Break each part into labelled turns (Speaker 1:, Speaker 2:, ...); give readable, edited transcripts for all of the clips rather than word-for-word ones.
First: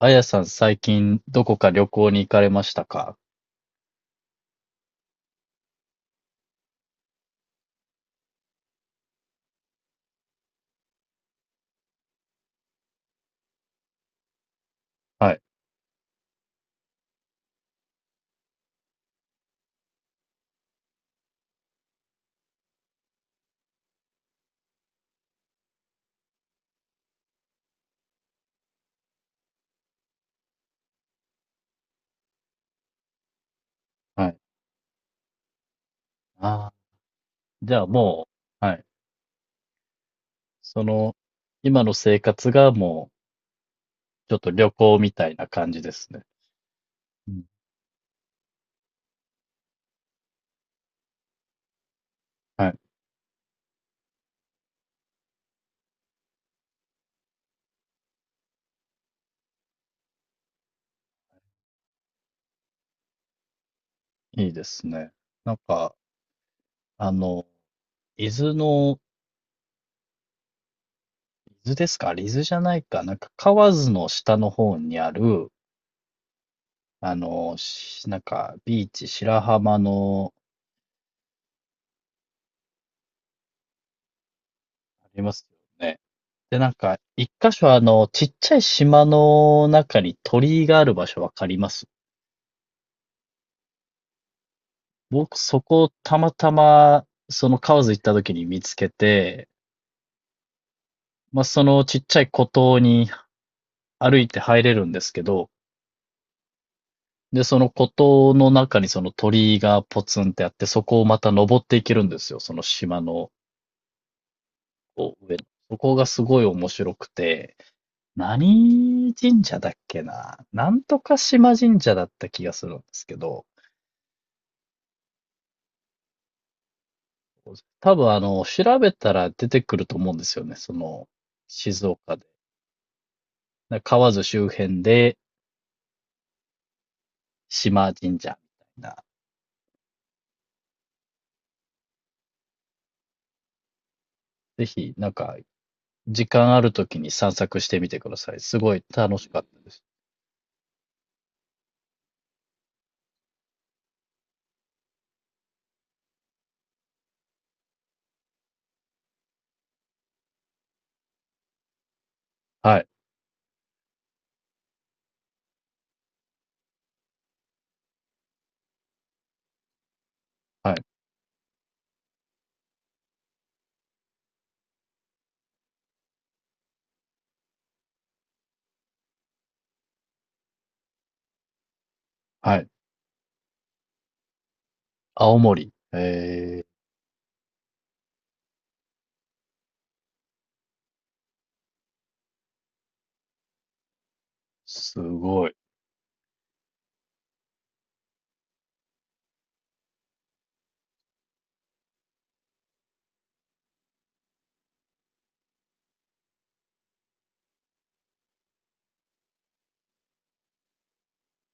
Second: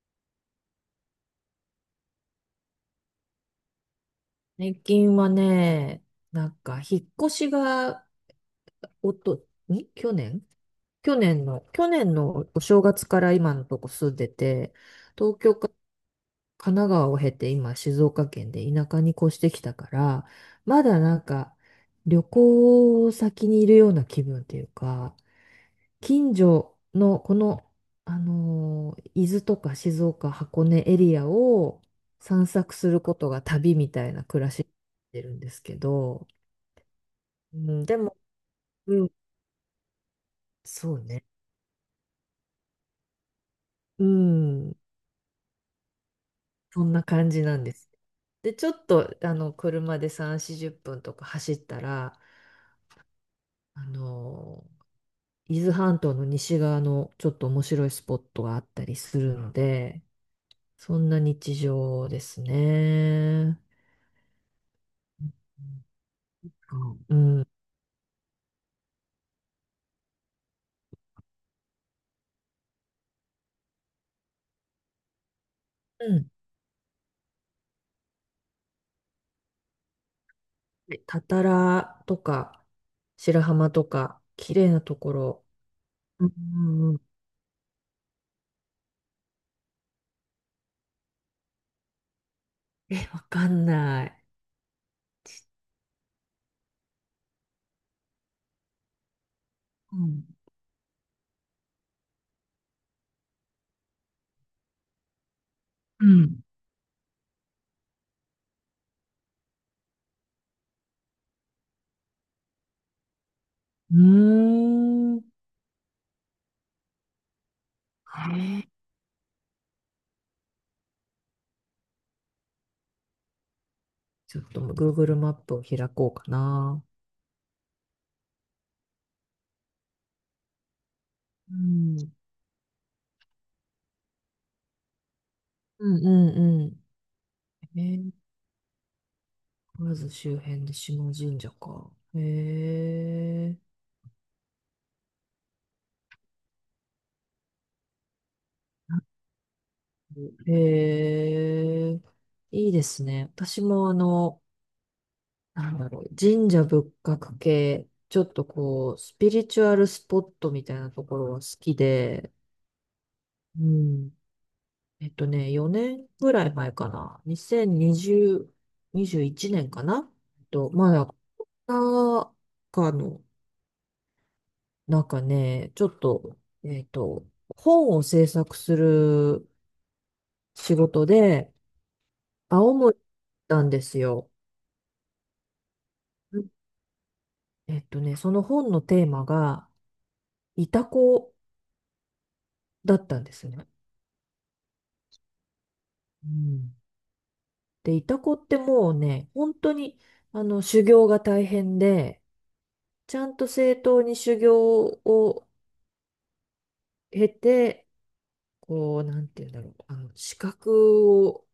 Speaker 1: あやさん、最近、どこか旅行に行かれましたか？
Speaker 2: 最近はね、なんか、引っ越しが、おと、ん去年のお正月から今のとこ住んでて、
Speaker 1: は
Speaker 2: 東
Speaker 1: い、
Speaker 2: 京か神奈川を経て今静岡県で田舎に越してきたから、まだなんか、旅行先にいるような気分というか、近所のこの、伊豆とか静岡、箱根エリアを散策することが旅みたいな
Speaker 1: はい。
Speaker 2: 暮らしになってるんですけど、
Speaker 1: ああ、
Speaker 2: う
Speaker 1: じゃ
Speaker 2: ん、
Speaker 1: あ
Speaker 2: でも、
Speaker 1: もう、はい。
Speaker 2: うん、
Speaker 1: そ
Speaker 2: そう
Speaker 1: の、
Speaker 2: ね。
Speaker 1: 今の生活がも
Speaker 2: う
Speaker 1: う、ちょっと旅
Speaker 2: ん、
Speaker 1: 行みたいな感じですね。
Speaker 2: そんな感
Speaker 1: うん。
Speaker 2: じなんです。で、ちょっと、車で3、40分とか走ったら、
Speaker 1: はい。
Speaker 2: あの、伊豆半島の西側のちょっと面白いスポットがあったりするので、そんな日常ですね。
Speaker 1: いいですね。なんか、あ
Speaker 2: う
Speaker 1: の、
Speaker 2: ん。
Speaker 1: 伊豆の、伊豆ですか？伊豆じゃないか。なんか、河津の下の方にある、
Speaker 2: うん。
Speaker 1: あの、なんか、ビーチ、白浜の、
Speaker 2: で、たたらとか、白浜とか、綺麗なと
Speaker 1: あ
Speaker 2: こ
Speaker 1: ります
Speaker 2: ろ。
Speaker 1: よね。
Speaker 2: うん、う
Speaker 1: で、なん
Speaker 2: ん、う
Speaker 1: か、
Speaker 2: ん。
Speaker 1: 一箇所あの、ちっちゃい島の中に鳥居がある場所わかります？
Speaker 2: え、わかんない。
Speaker 1: 僕、そこをたまたま、その河津行った時に見つけて、
Speaker 2: うん。
Speaker 1: まあ、そのちっちゃい孤島に歩いて入れるんですけど、
Speaker 2: うん、
Speaker 1: で、その孤島の中にその鳥居がポツンってあって、そこをまた登っていけるんですよ、その島の
Speaker 2: う
Speaker 1: こ
Speaker 2: ーん。
Speaker 1: う上の。そこがすごい面白くて、
Speaker 2: はい。
Speaker 1: 何神社だっけな、なんとか島神社だった気がするんですけど、
Speaker 2: ちょっと Google マップを開こうかな。
Speaker 1: 多分あの、調べたら出てくると思うんですよね。その、
Speaker 2: う
Speaker 1: 静
Speaker 2: ん。
Speaker 1: 岡で。河津周辺で、
Speaker 2: うん、うん、うん。
Speaker 1: 島神社みたいな。
Speaker 2: まず周辺で下神社か。へえ。
Speaker 1: ぜひ、なんか、時間あるときに散策してみてください。すごい楽しかったです。
Speaker 2: へえ。いいですね。私もなんだろう、神社仏閣系、ちょっとこう、スピリチュアルスポットみたいなところは好きで、
Speaker 1: はい、
Speaker 2: うん。4年ぐらい前かな。2020、21年かな。
Speaker 1: はい、
Speaker 2: まだ、なんかの、なんかね、ちょっと、えっと、本を制作する仕事で、
Speaker 1: はい。
Speaker 2: 青森に行ったんですよ。
Speaker 1: 青森。
Speaker 2: うん。
Speaker 1: えー、
Speaker 2: その本のテーマが、イタコだったんですね。
Speaker 1: すごい。
Speaker 2: うん。で、イタコってもうね、本当に、修行が大変で、ちゃんと正当に修行を経て、こう、なんて言うんだろう、資格を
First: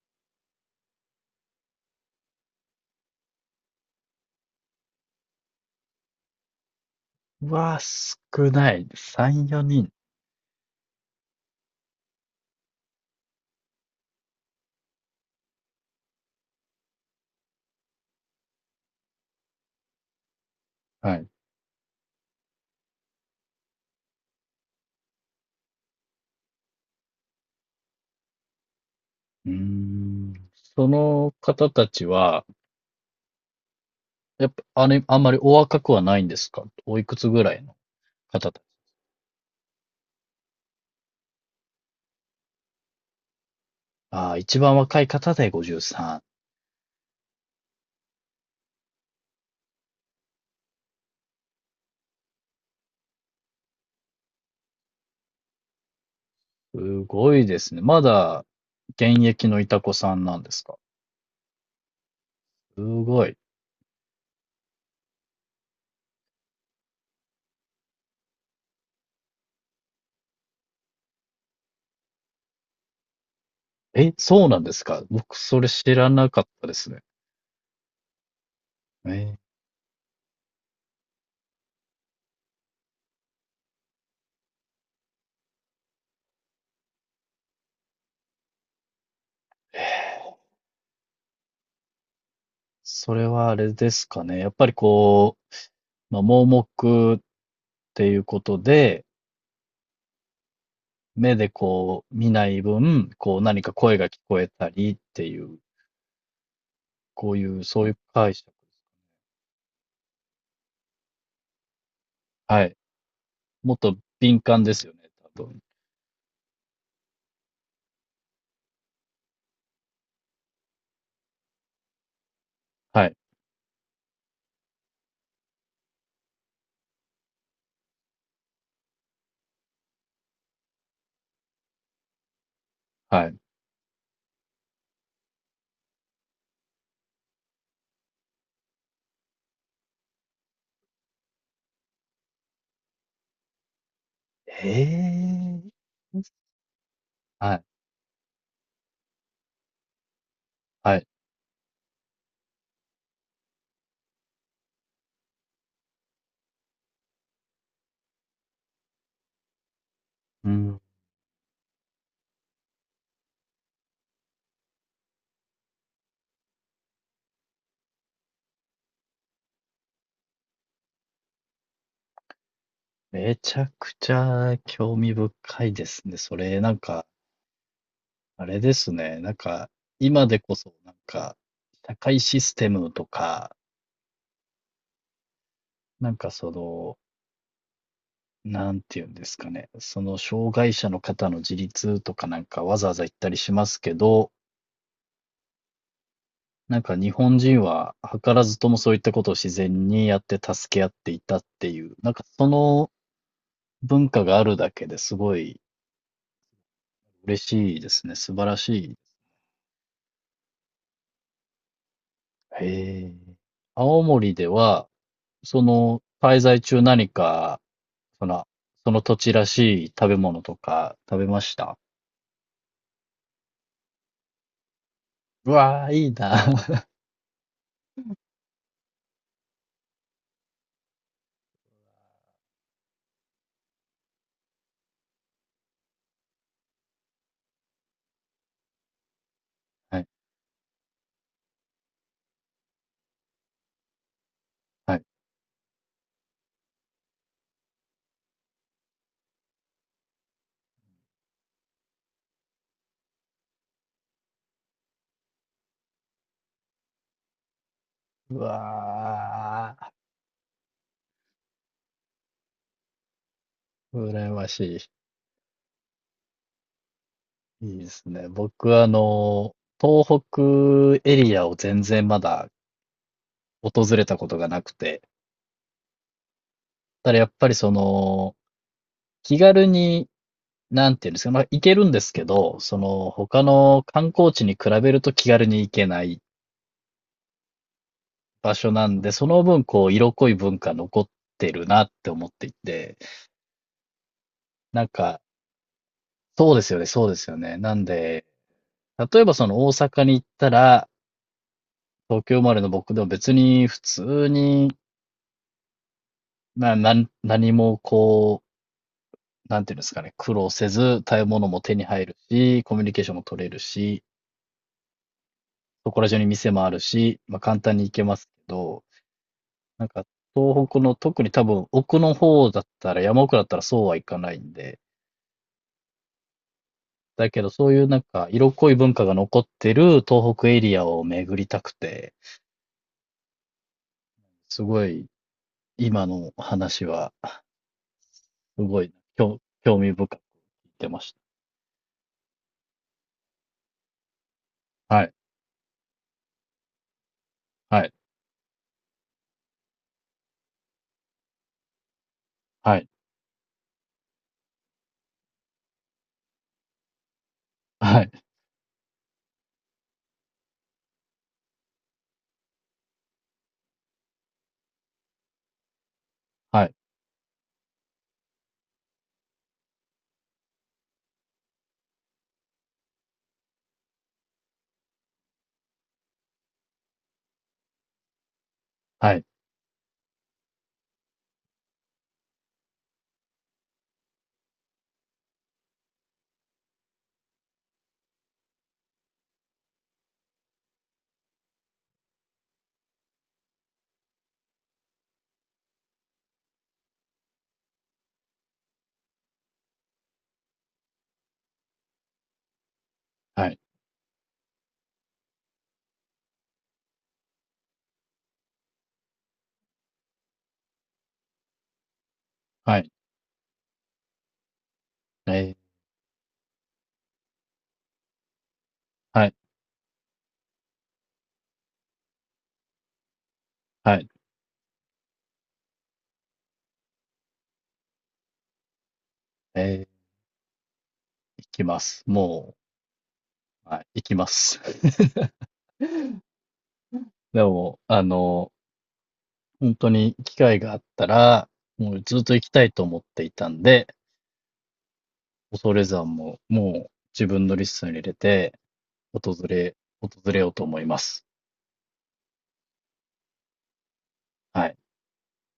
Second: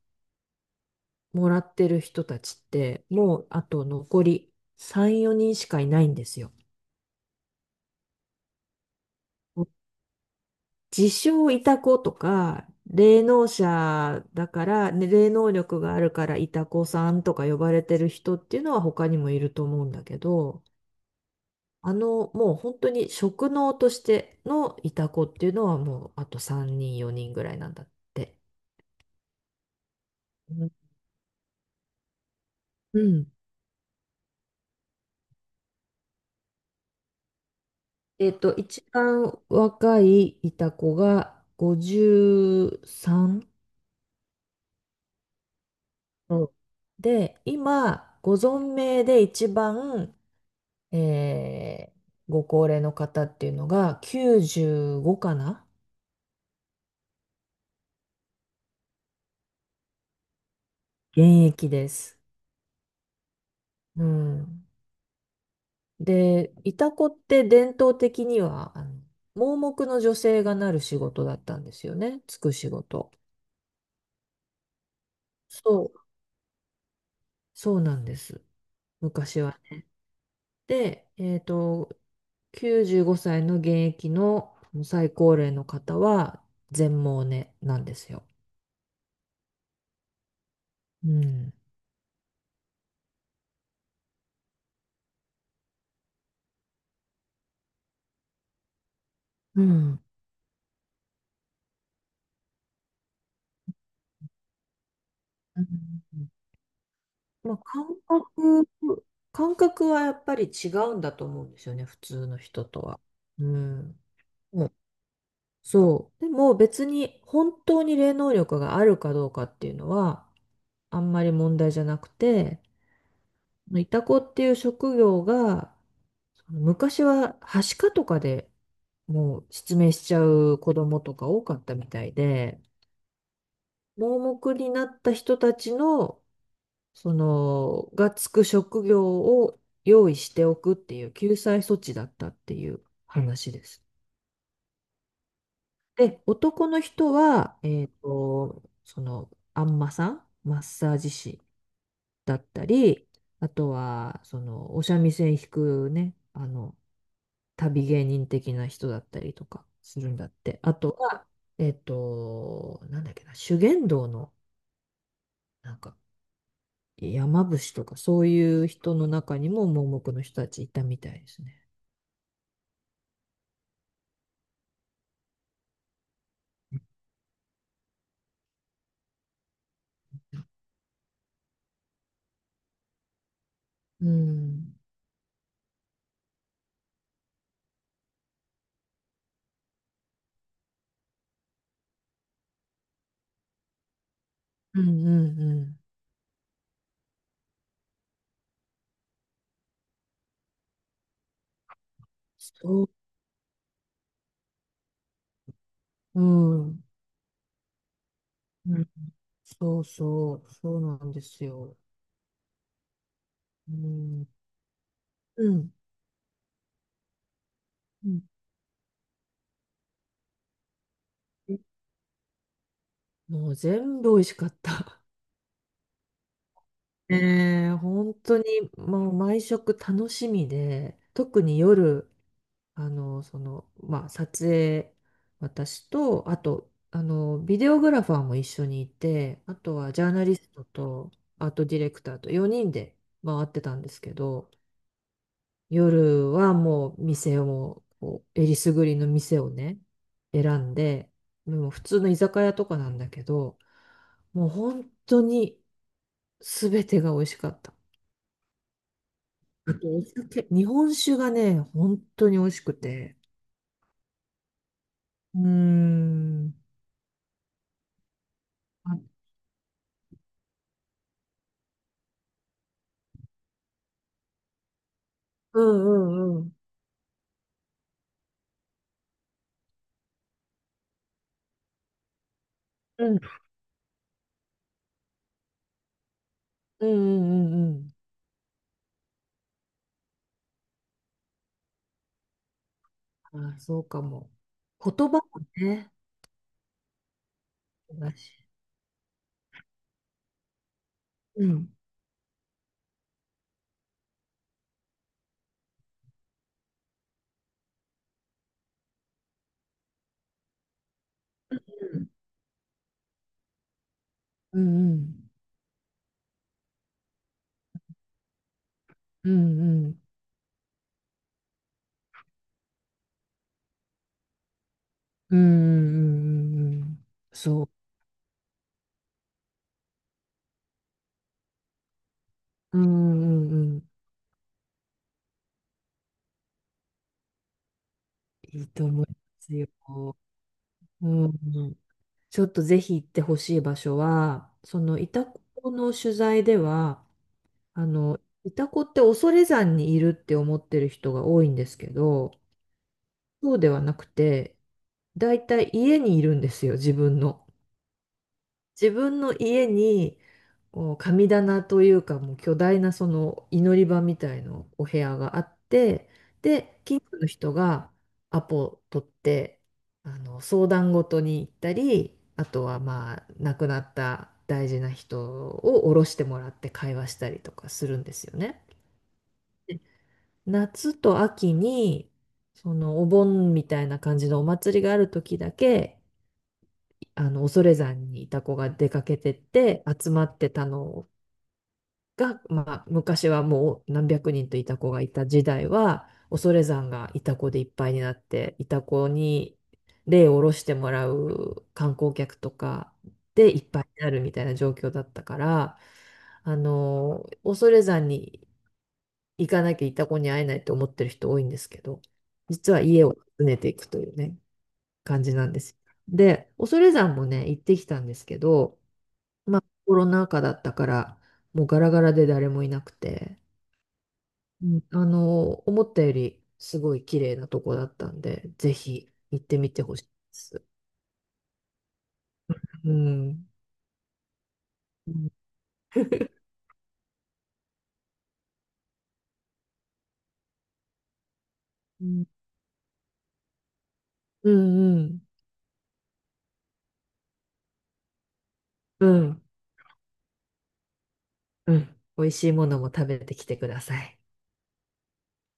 Speaker 2: もらってる人たちって、もうあと残り3、4人しかいないんですよ。
Speaker 1: うわー、少ない。3、4人。
Speaker 2: 自称イタコとか、霊能者だから、ね、霊能力があるからイタコさんとか呼ばれてる人っていうのは他にもいると思うんだけど、
Speaker 1: はい。う
Speaker 2: もう本当に職能としてのイタコっていうのはもうあと3人、4人ぐらいなんだって。
Speaker 1: ーん。
Speaker 2: うん。
Speaker 1: その方たちは、
Speaker 2: うん。
Speaker 1: やっぱ、あれ、あんまりお若くはないんですか？おいくつぐらいの方？
Speaker 2: 一番若いいた子が53う
Speaker 1: ああ、一番若い方で53。
Speaker 2: さん。で、今、ご存命で一番、えーご高齢の方っていうのが95かな。
Speaker 1: すごいですね。まだ現役のいたこさんなんですか？
Speaker 2: 現役です。
Speaker 1: すごい。
Speaker 2: うん。で、いた子って伝統的には、盲目の女性がなる仕事だったんですよね。つく仕事。
Speaker 1: え、そうなんですか？僕それ知
Speaker 2: そう、
Speaker 1: らなかったですね。
Speaker 2: そうなんです。
Speaker 1: えー。
Speaker 2: 昔は。で、95歳の現役の最高齢の方は全盲ねなんですよ。うん。
Speaker 1: それはあれですかね。やっぱりこう、まあ、盲目っていうことで、
Speaker 2: うん。
Speaker 1: 目でこう見ない分、こう何か声が聞こえたりっていう、
Speaker 2: うん、
Speaker 1: こうい
Speaker 2: まあ、
Speaker 1: う、そういう解釈。
Speaker 2: 感覚はやっぱり違うんだと思うんですよね、普通の
Speaker 1: は
Speaker 2: 人
Speaker 1: い。
Speaker 2: とは。う
Speaker 1: もっと
Speaker 2: ん。
Speaker 1: 敏感
Speaker 2: うん、
Speaker 1: ですよね、多分。
Speaker 2: そう。でも別に本当に霊能力があるかどうかっていうのはあんまり問題じゃなくて、
Speaker 1: はい、
Speaker 2: いたこっていう職業が昔は、はしかとかでもう失明しちゃう子供とか多かったみたいで、
Speaker 1: はい。
Speaker 2: 盲目になった人たちの、その、がつく職業を用意しておくっていう救済措置だったっていう話です。
Speaker 1: へえ。
Speaker 2: で、男の人
Speaker 1: は
Speaker 2: は、
Speaker 1: い、
Speaker 2: その、あんまさん、マッサ
Speaker 1: は
Speaker 2: ー
Speaker 1: い。
Speaker 2: ジ師だったり、あとは、その、お三味線弾くね、旅芸人的な人だったりとかするんだっ
Speaker 1: う
Speaker 2: て。あ
Speaker 1: ん、
Speaker 2: とは、なんだっけな、修験道の、なんか、山伏とか、そういう人の中にも盲目の人たちいたみたいですね。
Speaker 1: めちゃくちゃ興味深いですね。それ、なんか、あれですね。なんか、今でこそ、なんか、社会システムとか、
Speaker 2: うん。
Speaker 1: なんかその、なんていうんですかね。その、障害者の方の自立とかなんかわざわざ言ったりしますけど、
Speaker 2: うん、うん、うん。
Speaker 1: なんか日本人は図らずともそういったことを自然にやって助け合っていたっていう、なんかそ
Speaker 2: そ
Speaker 1: の文化があるだけですごい
Speaker 2: う、うん。
Speaker 1: 嬉しいですね。素晴らし
Speaker 2: うん、
Speaker 1: い。
Speaker 2: そうそう、そうなんですよ。
Speaker 1: へえ。
Speaker 2: う
Speaker 1: 青
Speaker 2: ん。
Speaker 1: 森では、
Speaker 2: う
Speaker 1: そ
Speaker 2: ん。
Speaker 1: の、滞在中何か、
Speaker 2: うん、
Speaker 1: その、その土地らしい食べ物とか食べました？
Speaker 2: もう全部美味しかった。
Speaker 1: うわー、いいな。
Speaker 2: ねえ、本当にもう毎食楽しみで、特に夜、撮影、私と、あと、ビデオグラファーも一緒にいて、あとは
Speaker 1: は
Speaker 2: ジ
Speaker 1: い、
Speaker 2: ャーナリストと、アートディレクターと4人で回ってたんですけど、
Speaker 1: はい。
Speaker 2: 夜はもう店を、こうえりすぐりの店をね、選んで、もう普通の居酒屋とかなんだけど、もう本当に全てが美味しかった。
Speaker 1: う
Speaker 2: あ
Speaker 1: わ
Speaker 2: とお酒、日本酒がね、本当に美味しくて、
Speaker 1: ー、羨まし
Speaker 2: うーん。
Speaker 1: い。いいですね。僕、あの、東北エリアを全然まだ訪れたことがなくて、
Speaker 2: うん、うん、うん。
Speaker 1: ただやっぱりその、気軽に、なんていうんですか、まあ、行けるんですけど、そ
Speaker 2: う
Speaker 1: の、
Speaker 2: ん、
Speaker 1: 他の観光地に比べると気軽に行けない
Speaker 2: うん、うん、うん、
Speaker 1: 場所なんで、その分、こう、色濃い文化残ってるなって思っていて、
Speaker 2: うん、あ、そうかも。
Speaker 1: なん
Speaker 2: 言葉
Speaker 1: か、
Speaker 2: もね。
Speaker 1: そうですよね、そうですよね。なん
Speaker 2: だ
Speaker 1: で、
Speaker 2: し。
Speaker 1: 例えばその大阪に行ったら、
Speaker 2: うん、
Speaker 1: 東京生まれの僕でも別に普通に、な、なん何もこう、なんていうんですかね、苦労せず、食べ物も手に
Speaker 2: う
Speaker 1: 入
Speaker 2: ん、
Speaker 1: るし、コミュニケーションも取れるし、
Speaker 2: うん、
Speaker 1: そこら中に店もあるし、まあ簡単に行けますけど、
Speaker 2: うん、
Speaker 1: なん
Speaker 2: うん、
Speaker 1: か東北の特に多分奥の方だったら、山奥だったらそうはいかないんで、
Speaker 2: うん、うん、うん、うん、うん、
Speaker 1: だけど、そ
Speaker 2: そ
Speaker 1: ういうなんか、色濃い文化が残ってる東北エリアを巡りたくて、
Speaker 2: う、うん、うん、うん、
Speaker 1: すごい、今の話は、す
Speaker 2: いい
Speaker 1: ご
Speaker 2: と
Speaker 1: い、
Speaker 2: 思いま
Speaker 1: 興
Speaker 2: すよ。
Speaker 1: 興味深く聞てま
Speaker 2: う
Speaker 1: し
Speaker 2: ん、うん、ちょっとぜひ行ってほしい場所はそ
Speaker 1: た。
Speaker 2: の
Speaker 1: は
Speaker 2: イ
Speaker 1: い、
Speaker 2: タコの取材では、
Speaker 1: は
Speaker 2: あ
Speaker 1: い、
Speaker 2: のイタコって恐山にいるって思ってる人が多いんですけど、
Speaker 1: はい、
Speaker 2: そうではなくて、だいたい家にいるんですよ、自分の。
Speaker 1: はい、
Speaker 2: 自分の家に、こう神棚というか、もう巨大なその祈り場みたいなお部屋があって、
Speaker 1: はい、
Speaker 2: で、近所の人がアポ取って、相談事に行ったり、あとはまあ、亡くなった大事な人を降ろしてもらって会話したりとかするんですよね。
Speaker 1: はい、
Speaker 2: 夏と秋に、そのお盆みたいな感じのお祭りがある時だけ、恐山にいた子が出かけてって集まってたのが、まあ、昔はもう何百人といた子がいた時代は、恐山がいた子でいっぱいになって、いた子に霊を下ろしてもらう観光客とかでいっぱいになるみたいな状況だったから、恐山に行かなきゃいた子に会えないと思ってる人多いんですけど、実
Speaker 1: はい、
Speaker 2: は
Speaker 1: はい、
Speaker 2: 家を訪ねていくというね、感
Speaker 1: え
Speaker 2: じなん
Speaker 1: ー、
Speaker 2: ですよ。で、恐山もね、行ってきたんですけど、
Speaker 1: はい、
Speaker 2: まあ、コロナ禍だったから、もうガラガラで誰もいなくて、
Speaker 1: はい、
Speaker 2: うん、思ったよりすごい綺麗なとこだったんで、ぜひ行って
Speaker 1: え
Speaker 2: みて
Speaker 1: ー、
Speaker 2: ほしいです。
Speaker 1: 行きます。も
Speaker 2: うん。
Speaker 1: う、はい、行きます。
Speaker 2: うん。
Speaker 1: でも、あの、本当に機会があったら、もう
Speaker 2: う
Speaker 1: ずっ
Speaker 2: ん、
Speaker 1: と行きたいと思っていたんで、
Speaker 2: うん。
Speaker 1: 恐山ももう自分のリストに入れて、
Speaker 2: う
Speaker 1: 訪
Speaker 2: ん。
Speaker 1: れ、訪れようと思います。
Speaker 2: うん、美味しいものも食べてきてください。
Speaker 1: はい。